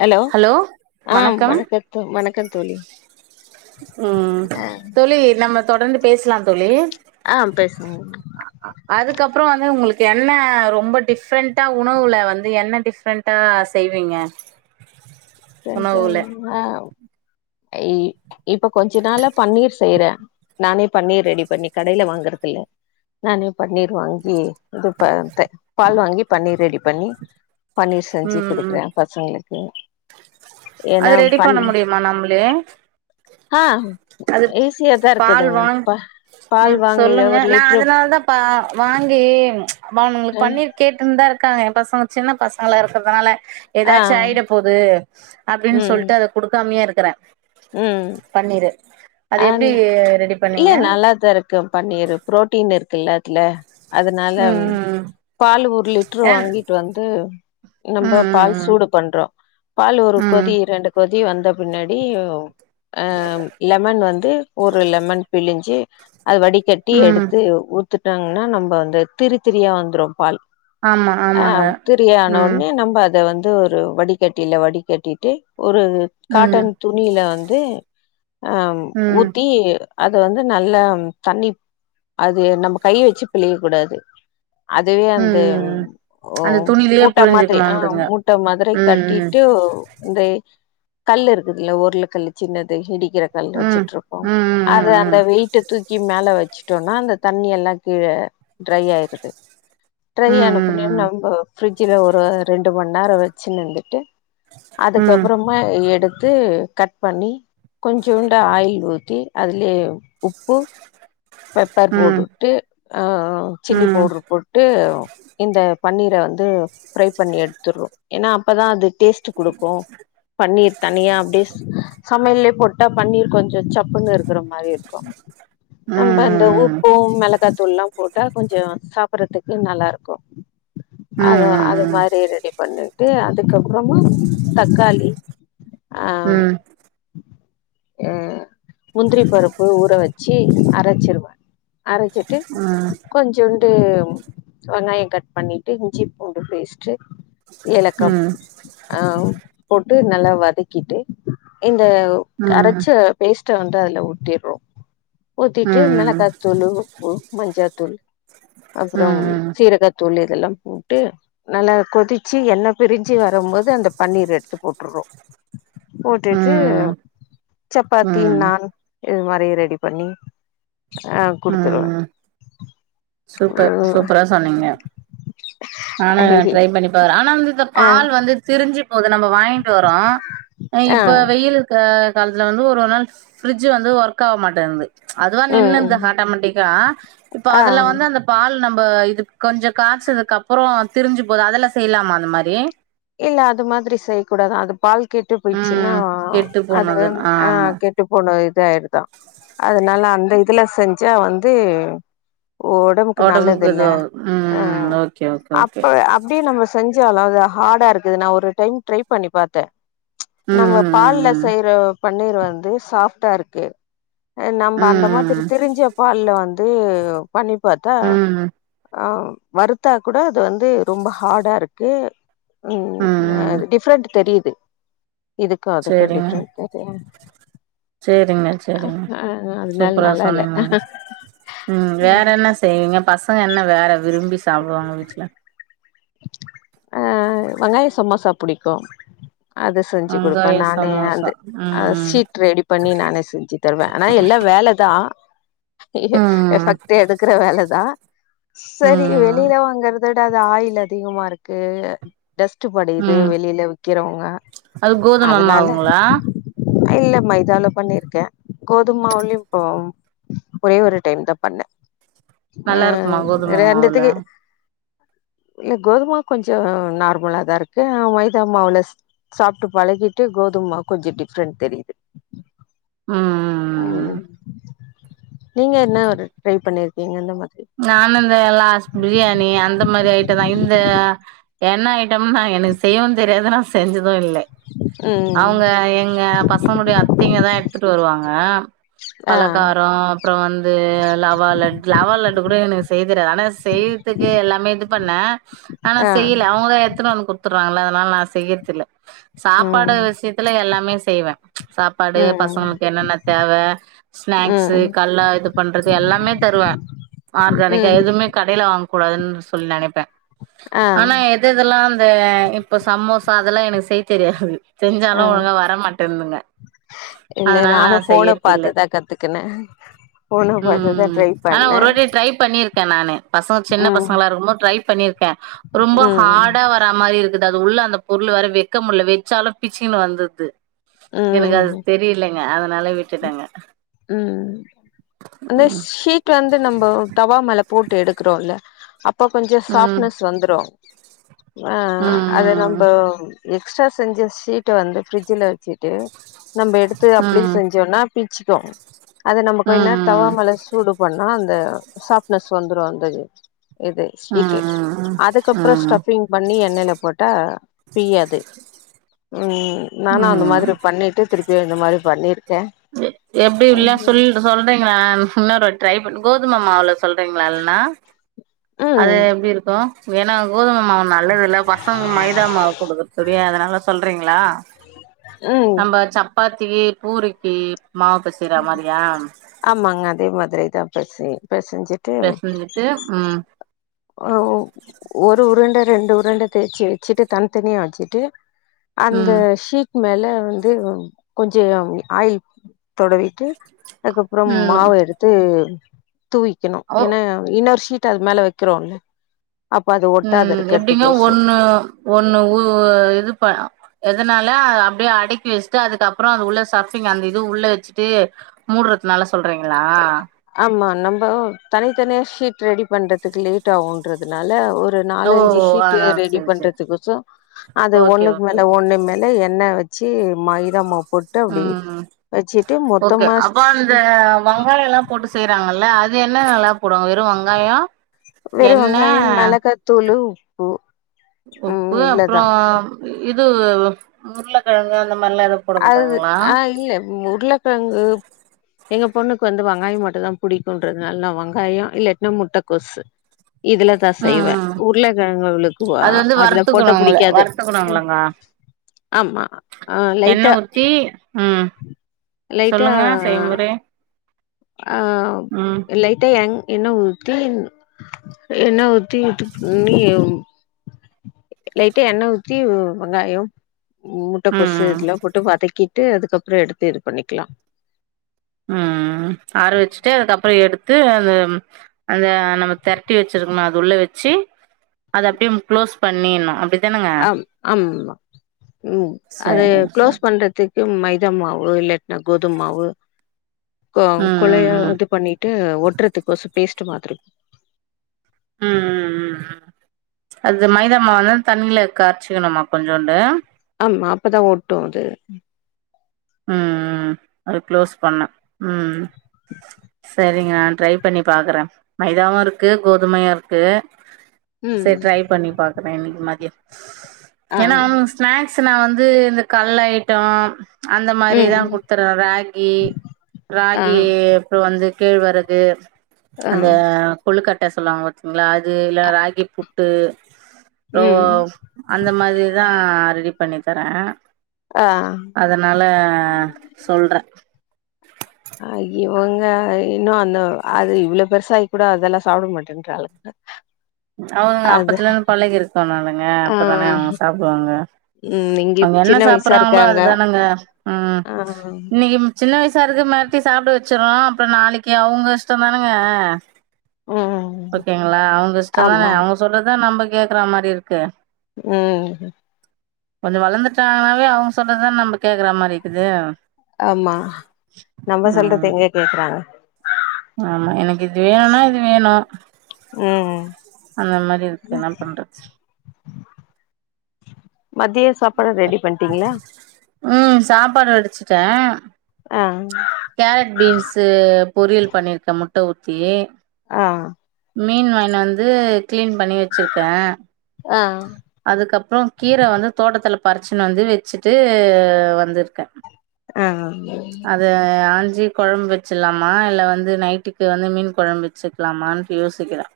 hello ஆ வணக்கம் வணக்க தோ வணக்கம் தோழி ம் ஆ தோழி நம்ம தொடர்ந்து பேசலா தோழி ஆ பேசலா அதுக்கப்புற வந்து உங்களுக்கு என்ன ரொம்ப டிஃப்ரெண்டா உணவுல வந்து என்ன டிஃப்ரெண் டா செய்வீங்க உணவுல ரென்ட்டானா இ இப்ப கொஞ்ச நாள பன்னீர் செய்றே நானே பன்னீர் ரெடி பண்ணி கடைல வாங்குறது இல்ல நானே பன்னீர் வாங்கி இது பாத்தே பால் வாங்கி பன்னீர் ரெடி பண்ணி பன்னீர் செஞ்சு ம் ம் குடுக்குறே பசங்களுக்கு ஏன்னா அது ரெடி பன் பண்ண முடியுமா நம்மளே அது ஈஸியாதா பால் இருக்குதுங்க வாங் பா பால் ம் வாங்கி சொல்லுங்க ஒரு நா லிட்ரு அதனாலதா பா வாங்கி அவன்னுங்களுக் பன்னீர் கேட்டுந்தா இருக்காங்க எ பசங்க சின்ன பசங்களா இருக்கற்துனால ஆ எதாச்சு ஆயிட போது அப்டின் ம் சொல்ட்டு அத குடுக்காமையே இருக்கறே ம் பன்னீரு அது ஆ எப்டி ரெடி இல்ல பண்ணீங்க நல்லாதா இருக் கு பன்னீரு ப்ரோட்டீன் இருக்குல்ல அதுல அதனால ம் ம் பால் ஒரு லிட்ரு ஏன் வாங்கிட்டு வந்து நம்ப ம் பால் ம் சூடு பண்றோ பால் ஒரு ம் ம் கொதி ரெண்டு கொதி வந்த பின்னாடி அ லெமன் வந்து ஒரு லெமன் பிழிஞ்சு அது வடிக் கட்டி ம் எடுத்து ஊத்துனாங்கன்னா நம்ப அந்த திரித்திரியா வந்துரு பால் ஆமா ஆ ஆமாங்க திரியான ம் ஒன்னே நம்ப அத வந் து ஒரு வடிகட்டில வடிகட்டிட்டு ஒரு ம் காட்டன் துணியில வந்து அ ம் ஊத்தி அத வந்து நல்லா தண்ணி அது நம்ப கை வெச்சு பிழிய கூடாது அதுவே ம் அந்த ம் ம் ஓ அந்த துணிலயே மூட்ட மாதிரி ஆ புழிஞ்சுக்கணுன்றீங்க மூட்ட மாதிரி ம் கட்டிட்டு இந்தே கல்லு இருக்குதுல உருள கல்லு சின்னது இடிக்கிற கல் ம் வெச்சிட்ருப்போ ம் அத ம் ம் அந்த வெயிட்ட தூக்கி மேல வெச்சுட்டோனா அந்த தண்ணியெல்லா கீழ ட்ரை ஆயிருது ட்ரை ஆனா பின்ன ம் நம்ப ஃப்ரிட்ஜ்ல ஒரு ரெண்டு மண் நேரோ வெச்சுன்னிந்துட்டு ம் ம் அதுக்கப்பறமா எடுத்து கட் பண்ணி கொஞ்சூண்ட ஆயில் ஊத்தி அதுலியே உப்பு பெப்பர் ம் போட்டுட்டு அ ம் சில்லி ம் பவுட்ரு போட் டு இந்த பன்னீர வந்து ஃப்ரை பண்ணி எடுத்துறோ ஏனா அப்பதா அது டேஸ்ட்டே குடுக்கு பன்னீர் தனியா அப்டே சமையல்லே போட்டா பன்னீர் கொஞ்சோ சப்புனு இருக்கிற மாரி இருக்கு நம்ம அந்த ம் உப்பு மெளகாத்தூள்லா போட்டா கொஞ்சோ சாப்பறதுக்கு நல்லா இருக்கு அத அது ம் மாரி ரெடி பண்ணிட்டு அதுக்கப்புறமா தக்காளி ஆ ம் ம் அ முந்திரி பருப்பு ஊற வெச்சு அரச்சிருவ அரச்சிட்டு ம் கொஞ்சூண்டு வெங்காய கட் பண்ணிட்டு இஞ்சி பூண்டு பேஸ்ட்டு ஏலக்கா ம் ஆ போட்டு நல்லா வதக்கிட்டு இந்த அரச்ச பேஸ்ட்ட வந்து அதுல ஊத்திற்றோ ம் ம் ஊத்திட் டு ம் ம் மெளாகாத்தூளு உப்பு மஞ்சாத்தூள் அப்பறம் சீரகத்தூளு இதெல்லா போட்டு நல்லா கொதிச்சி எண்ணெ பிரிஞ்சு வரமோது அந்த பன்னீர எடுத்து போட்டுற்றோ போட்டுட்டு ம் சப்பாத்தி ம் நாண் இது மாரி ரெடி பண்ணி ஆ ம் குடுத்துருவே ம் சூப்பர் சூப்பரா சொன்னீங்க நானு ட்ரை பண்ணி பாக்ற ஆனா இந்த இந்த ஆ பால் வந்து திரிஞ்சு போது நம்ம வாய்ங்ன்டு வரோ அ ஆ இப்ப வெயில் க காலத்துல வந்து ஒரு ஒரு நாள் ஃபிரிட்ஜு வந்து ஒர்க்காவ மாட்டேந்து அதுவா ம் நின்னுத்து ஆட்டாமேட்டிக்கா இப்ப அ ஆ ந்த பால் நம்ப இது கொஞ்சொ காசதுக்கு அப்பறோ திரிஞ்சு போது அதல்ல செய்லாமா அந்த மாரி இல்ல அது மாதிரி செய்க்கூடாது அது பால் கெட்டு போயிச்ன்னா ம் கெட்டு அது போனது ஆ ஆமா கெட் ட்டுப்போன இது ஆய்ருதா அதனால அந்த இதுல செஞ்சா வந்து ஓடம்புக்கு ஒடம்புக்கு நல்லதில்ல இதுவாகு ம் ஓகே ஓகே ஓகே அப்ப அப் டே நம்ம செஞ்சாலு அது ஹாடா இருக்குது நா ஒரு டைம் ட்ரை பண்ணி பாத்த நம்ம பால்ல ம் ம் செய்ற பன்னீர் வந்து சாஃப்ட்டா இருக்கு அ நம்ம ம் அந்த மாதிரி ம் திரிஞ்ச பால்ல வந்து பண்ணி பாத்தா ம் ம் ம் ம் ஆ வருத்தா கூட அது வந்து ரொம்ப ஹாடா இருக்கு ம் அ டிஃப்ரெண்ட் தெரியுது இதுக்கு அதுக்கு டி சரிங்க ஃப்ரெண் தெ து சேரிங்க சேரிங்க அதனால சூப்பரா நல்லா இல்ல சொன்னிங்க ம் வேற என்ன செ ய்வீங்க பசங்க என்ன வேற விரும்பி சாப்டுவாங்க வீட்ல அ வெங்காய சமோசா புடிக்கு அத செஞ்சி குடுப்ப வெங்காய நானே சமோசா அது அத ம் ஷீட் ரெடி பண்ணி நானே செஞ்சி தருவ ஆனா எல்லா வேலதா ம் எஃபக்ட்டே எடுக்ற வேலதா ம் சரி ம் வெளில வாங்குற த விட அது ஆயில் அதிகமா இருக்கு டஸ்ட்டு படியிது ம் வெளில விக்கிறவங்க அது கோதும அதுனால மாவுங்களா இல்ல மைதால பண்ணிர்க்க கோதும்மாவ்லயு இப்போ ஒரே ஒரு டைம் தா பண்ண ஆ நல்லா இருக்குமா கோதும மாவுல ரெண்டுத்துக்கு இல்ல கோதுமாவ் கொஞ்சொ நார்மலா தா இருக்கு அ மைதா மாவுல சாப்ட்டு பழகிட்டு கோதும்மாவ் கொஞ்சொ டிஃப்ரெண்ட் தெரிய்து ம் நீங்க என்ன ஒரு ட்ரை பண்ணிர் கீங்க இந்த மாதிரி நானு இந்த லாஸ் பிரியாணி அந்த மாரி ஐட்டந்தா இந்த எண்ண ஐட்டம்னா எனக்கு செய்யவு தெரியாது நா செஞ்சது இல்லே ம் அவ்ங்க எங்க பசங்களுடைய அத்தைங்க தா எடுத்ட்டு வருவாங்க ஆ பலகாரொ அப்றொ வந்து லவா லட்டு் லவா லட்டு கூட எனக்கு செய்ய தெரியாது ஆனா செய்யத்துக்கு எல்லாமே இது பண்ண ஆனா ஆ செய்ல அவுங்கதா எத்துனு வந்து குட்த் துர்றாங்கல அதனால நா செய்யற்தில்ல சாப்பாடு ம் விஷயத்துல எல்லாமே செய்வ சாப்பாடு ம் பசங்களுக்கு என்னென்ன தேவ ஸ்னாக்ஸு ம் கல்ல இது பண்றது எல்லாமே தருவ ஆர்கானிக்கா ம் எதுவ்மே கடைல வாங்க்கூடாதுன் சொல்லி நெனப்பே ஆ ஆனா எ த இதெல்லா அந்த இப்ப சமோசா அதெல்லா எனக்கு செய் தெரியாது ஆ செஞ்சாலு ஒழுங்கா வரமாட்டன்துங்க இல்ல நானு ஃபோன பாத்துதா கத்துக்குன ஃபோன பாத்துதா ம் ட்ரை ஆனா பண்ண ஒரு வாட்டி ட்ரை பண்ணிர்க்க நானு பசங்க சின்ன பசங்களா இருக்கம் போது ட்ரை பண்ணிர்க்க ரொம்ப ம் ஹாடா வ ரா மாரி இருக்குது அது உள்ள அந்த பொருள் வேற வெக்க முல்ல வெச்சாலு பிச்சிக்கினு வந்துர்து எனக்கு அது ம் தெரிய்லங்க அதனால விட்டுட்டங்க ம் அந்த ஷீட் வந்து நம்போ தவாமேல போட்டு எடுக்குறோ ல்ல அப் பொ கொஞ்சொ ம் சாஃப்ட்னஸ் வந்துரு ஆ அத நம்பொ ம் எக்ஸ்ட்ரா செஞ்ச ஷீட்ட வந்து ஃப்ரிட்ஜுல வெச்சிட்டு நம்ப எடுத்து அப்டே ம் செஞ்சோன்னா பீச்க்கு அது நம்ம ம் கொய் நே தவா ம் மேல சூடு பண்ணா அந்த சாஃப்னஸ் வந்த்ரு அந்த இது ம் ம் ஷீட்டு ம் அதக்கப்றோ ம் ஸ்டஃபிங் பண்ணி எண்ணெய்ல போட்டா பிய்யாது ம் நானா இந்த ம் ம் மாதிரி பண்ணிட்டு திருப்பியு இந்த மாரி பண்ணிர்க்கே எப்டி இல்ல அஞ்சே சொல் சொல்றீங்களா இன்னொரு வாட் ட்ரை பண்ணு கோதும மாவுல சொல்றீங்களா இல்ன்னா அது எப்டி இருக்கு ஏன்னா கோதும மாவு நல்லதுல்ல பசங்களுக்கு மைதா மாவ குடுக்குறதுக்கு அதனால சொல்றீங்களா ம் சாப்பாத்திக்கி பூரிக்கி மாவு பெசைற மாறியா ஆமாங்க அதே மாதிரிதா பெசயனு பெசஞ்சி பெசஞ்சிட்டு ம் ஆ ஒரு உருண்ட ரெண்டு உருண்ட தேய்ச்சி வச்சிட்டு தனி தனியா வச்சிட்டு அந்த ம் ஷீட் மேல வந்து கொஞ்சோ ஆயில் தடவீட்டு அதுக்கப்றோ ம் மாவ எடுத்து தூவிக்கணு ஓ ஏன்னா இன்னொரு ஷீட்டு அது மேல வைக்குறோல்ல அப்ப அது ஒட்டாத ம் எப்டிங்க இருக்கறதுக்கு சோ ஒண்ணு ஒண்ணு ஊ இது பா எதுனால அப்டியே அடுக்கி வஸ்ட்டு அதுக்கப்றோ அது உள்ள சஃபிங் அந்த இது உள்ள வச்சிட்டு மூட்றதுனால சொல்றீங்ளா ஆமா நம்போ தனித்தனியா ஷீட் ரெடி பண்றதுக்கு லேட் ஆவு ன்றதுனால ஒரு ஓ நாலஞ்சி ஷீட்டு அதா ரெடி செரி செரி பண்றதுக்கோசோ அது ஓகே ஒண்ணுக்கு ஓகே மேல ஒண்ணு மேல எண்ணெ வச்சி மைதா மாவு போட்டு அப்டி ம் வச்சிட்டு மொத்தமா ஷீ வெங்காயல்லா போட்டு செய்றாங்கல்ல அது என்னென்னல்லா போடுவாங்க வெறு வெங்காயோ வெறு எண்ணெ வெங்காயம் மெளகா தூளு உப்பு அப்றோ இது உருளக்கெழங்கு அந்த மாரிலா எது அது ஆ இல்ல உருளக்கெழங்கு எங்க பொண்ணுக்கு வந்து வெங்காய மட்டுந்தா புடிக்குன்றதுனால நா வெங்காயோ இல்லாட்டுனா முட்டகோசு இதுலதா ம் செய்வே ம் உருளக்கெழங்கு அவளுக்கு அது வந்து அதுல போட்ட வறுத்துக்கணுங்கள புடிக்காது வறுத்துக்கணுங்களங்க ஆமா ஆ லைட் எண்ணெ ஊத்தி ம் லைட்டா சொல்லுங்க செய்முறை ஆ ம் லைட்டா எங் எண்ணெ ஊத்தி எண்ணெ ஊத்தி இது பண்ணி லைட்டா எண்ணெ ஊத்தி வெங்காயோ ம் முட்டகோசு ம் இதெல்லா போட்டு வதக்கிட்டு அதுக்கப்றோ எடுத்து இது பண்ணிக்கலா ம் ஆற வச்சிட்டு அதுக்கப்பறோ எடுத்து அந்த அந்த நம்ம திரட்டி வச்சிருக்கோம்ல அது உள்ள வச்சி அத அப்டியும் க்ளோஸ் பண்ணிர்ணு அப்டி ம் ஆமா ஆமா ம் அது சேரிங்க சார் க்ளோஸ் பண்றதுக்கு மைதா மாவு இல்ல கோதும மாவு ஆ ம் கொழையா ம் இது பண்ணிட்டு ஒட்டுறதுக்குகோசோ பேஸ்ட்ட் மாதிரி ம் ம் ம் ம் அது மைதாமாவ வந்து தண்ணில கரச்சிக்கணுமா கொஞ்சோண்டு ஆமா அப்பதா ஓட்டு அது ம் ம் அத க்ளோஸ் பண்ண ம் செரிங்க நா ட்ரை பண்ணி பாக்குறே மைதாவு இருக்கு கோதுமையு இருக்கு செரி ம் ட்ரை பண்ணி பாக்குறே இன்னக்கி மதியோ ஆ ஏன்னா அவனுங்க ஸ்நாக்ஸ் சோ நா வந்து இந்த கல் ஐட்டோ அந்த மாரி தா ம் குத்தறே ராகி ஆ ராகி அப்புற வந்து கேழ் வரது ஆ அந்த கொழுக்கட்ட சொல்லுவாங்க வத்தீங்களா அது இல்ல ராகி புட்டு அப்றோ ம் அந்த மாதிரிதா ரெடி பண்ணி தரே ஆ அதனால சொல்றே அய்யோ இவங்க இன்னு அந்த அது இவ்வளவு பெருசாய் கூட அதெல்லா சாப்பட மாட்டமாட்டேன்டிறாளுங் அவங்க அப்பத்தல இருந்து பழகிருக்கனுங்க ஆ அப்பதானே அவங்க சாப்பிடுவாங்க ம் இங்க அங்க என்ன சின்ன வயசா சாப்பிற்றாங்களோ இருக்காங்க அதுதானுங்க ம் ஆ இன்னைக்கு சின்ன வயசா இருக்கு மெரட்டி சாப்ட வச்சிற்றோ அப்புற நாளைக்கு அவங்க இஷ்டம் தானுங்க ம் ஓகேங்களா அவங்க இஷ்டம்தானே ஆமா அவங்க சொல்லறதா நம்ப கேக்குற மாரி இருக்கு ம் கொஞ்ச வளர்ந்துட்டாங்கனாவே அவங்க சொல்றதுத நம்ப கேக்குற மாரி இருக்குது ஆமா நம்ம ம் சொல்றது எங்க கேக்குறாங்க ஆமா எனக்கு இது வேன்னா இது வேணு ம் அந்த மாரி இருக்கு என்ன பண்றது மத்திய சாப்பாடு ரெடி பண்ட்டீங்களா ம் சாப்பாடு வடிச்சுட்டே அ கேரட் பீன்சு பொரியல் பண்ணிர்க்கே முட்ட ஊத்தி ஆ மீன் வாங்கின்னு வந்து கிளீன் பண்ணி வச்சிருக்கே ஆ அதுக்கப்பறோ கீர வந்து தோட்டத்துல பறிச்சுன்னு வந்து வெச்சுட்டு வந்திருக்கே ஆ அத ஆஞ்சி கொழம்பு வச்சில்லாமா இல்ல வந்து நைட்டுக்கு வந்து மீன் கொழம்பு வச்சுக் கலாமான் யோசிக்கிறே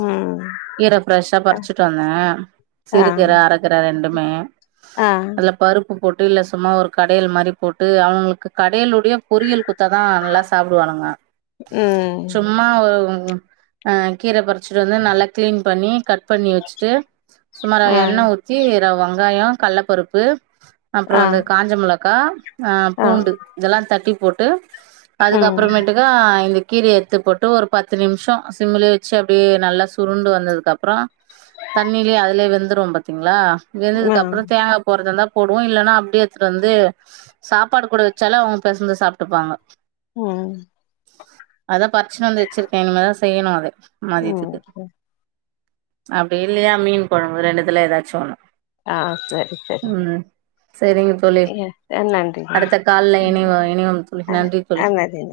ம் கீர ஃப்ரெஷ்ஷா ஆ பறிச்சுட்டு வந்தே சிறுகீர அர கிற ரெண்டுமே ஆ அதுல பருப்பு போட்டு இல்ல சும்மா ஒரு கடையல் மாரி போட்டு அவுங்களுக்கு கடையளுடைய பொறியல் கு டுத்ததா நல்லா சாப்புடுவானுங்க ம் சும்மா ஒ அ கீர பறிச்சிட்டு வந்து நல்லா கிளீன் பண்ணி க பண்ணி வச்சுட்டு சுமார ஆ எண்ணெ ஊத்தி வெங்காயோ கல்லப்பருப்பு அப்புறோ ஆ வந்து காஞ்ச மளகா ஆ பூண்டு இதெல்லா தட்டி போட்டு அதுக்கு ம் அப்பறமேட்டுக்கா அ இந்த கீரைய எத்து போட்டு ஒரு பத்து நிமிஷோ சிம்மலே வச்சு அப்டியே நல்லா சுருண்டு வந்ததுக்கப்புறோ தண்ணியிலேயே அதுலயே வெந்துரு பாத்தீங்களா ஆ வெந்ததுக்கு அப்புறம் தேங்கா போறதுந்தா போடுவோ இல்லன்னா அப்டியேத்துன் வந்து சாப்பாடு கூட வச்சாலே அவங் பெசந்து சாப்ட்டுப்பாங்க ம் அதா பருச்சின்னு வந்து வச்சிருக்கே இனிமேல் செய்யணு அத ம் அப்டி இல்லையா மீன் கொழ்ம்பு ரெண்டுதுல எதாச்சு ஒன்னு ஆ சரி சரி ம் சேரிங்க தோழி நன்றிங்க அடுத்த கால்ல இனைவோ இனைவோம் தோழி நன்றி ஆ தோழி நன்றிங்க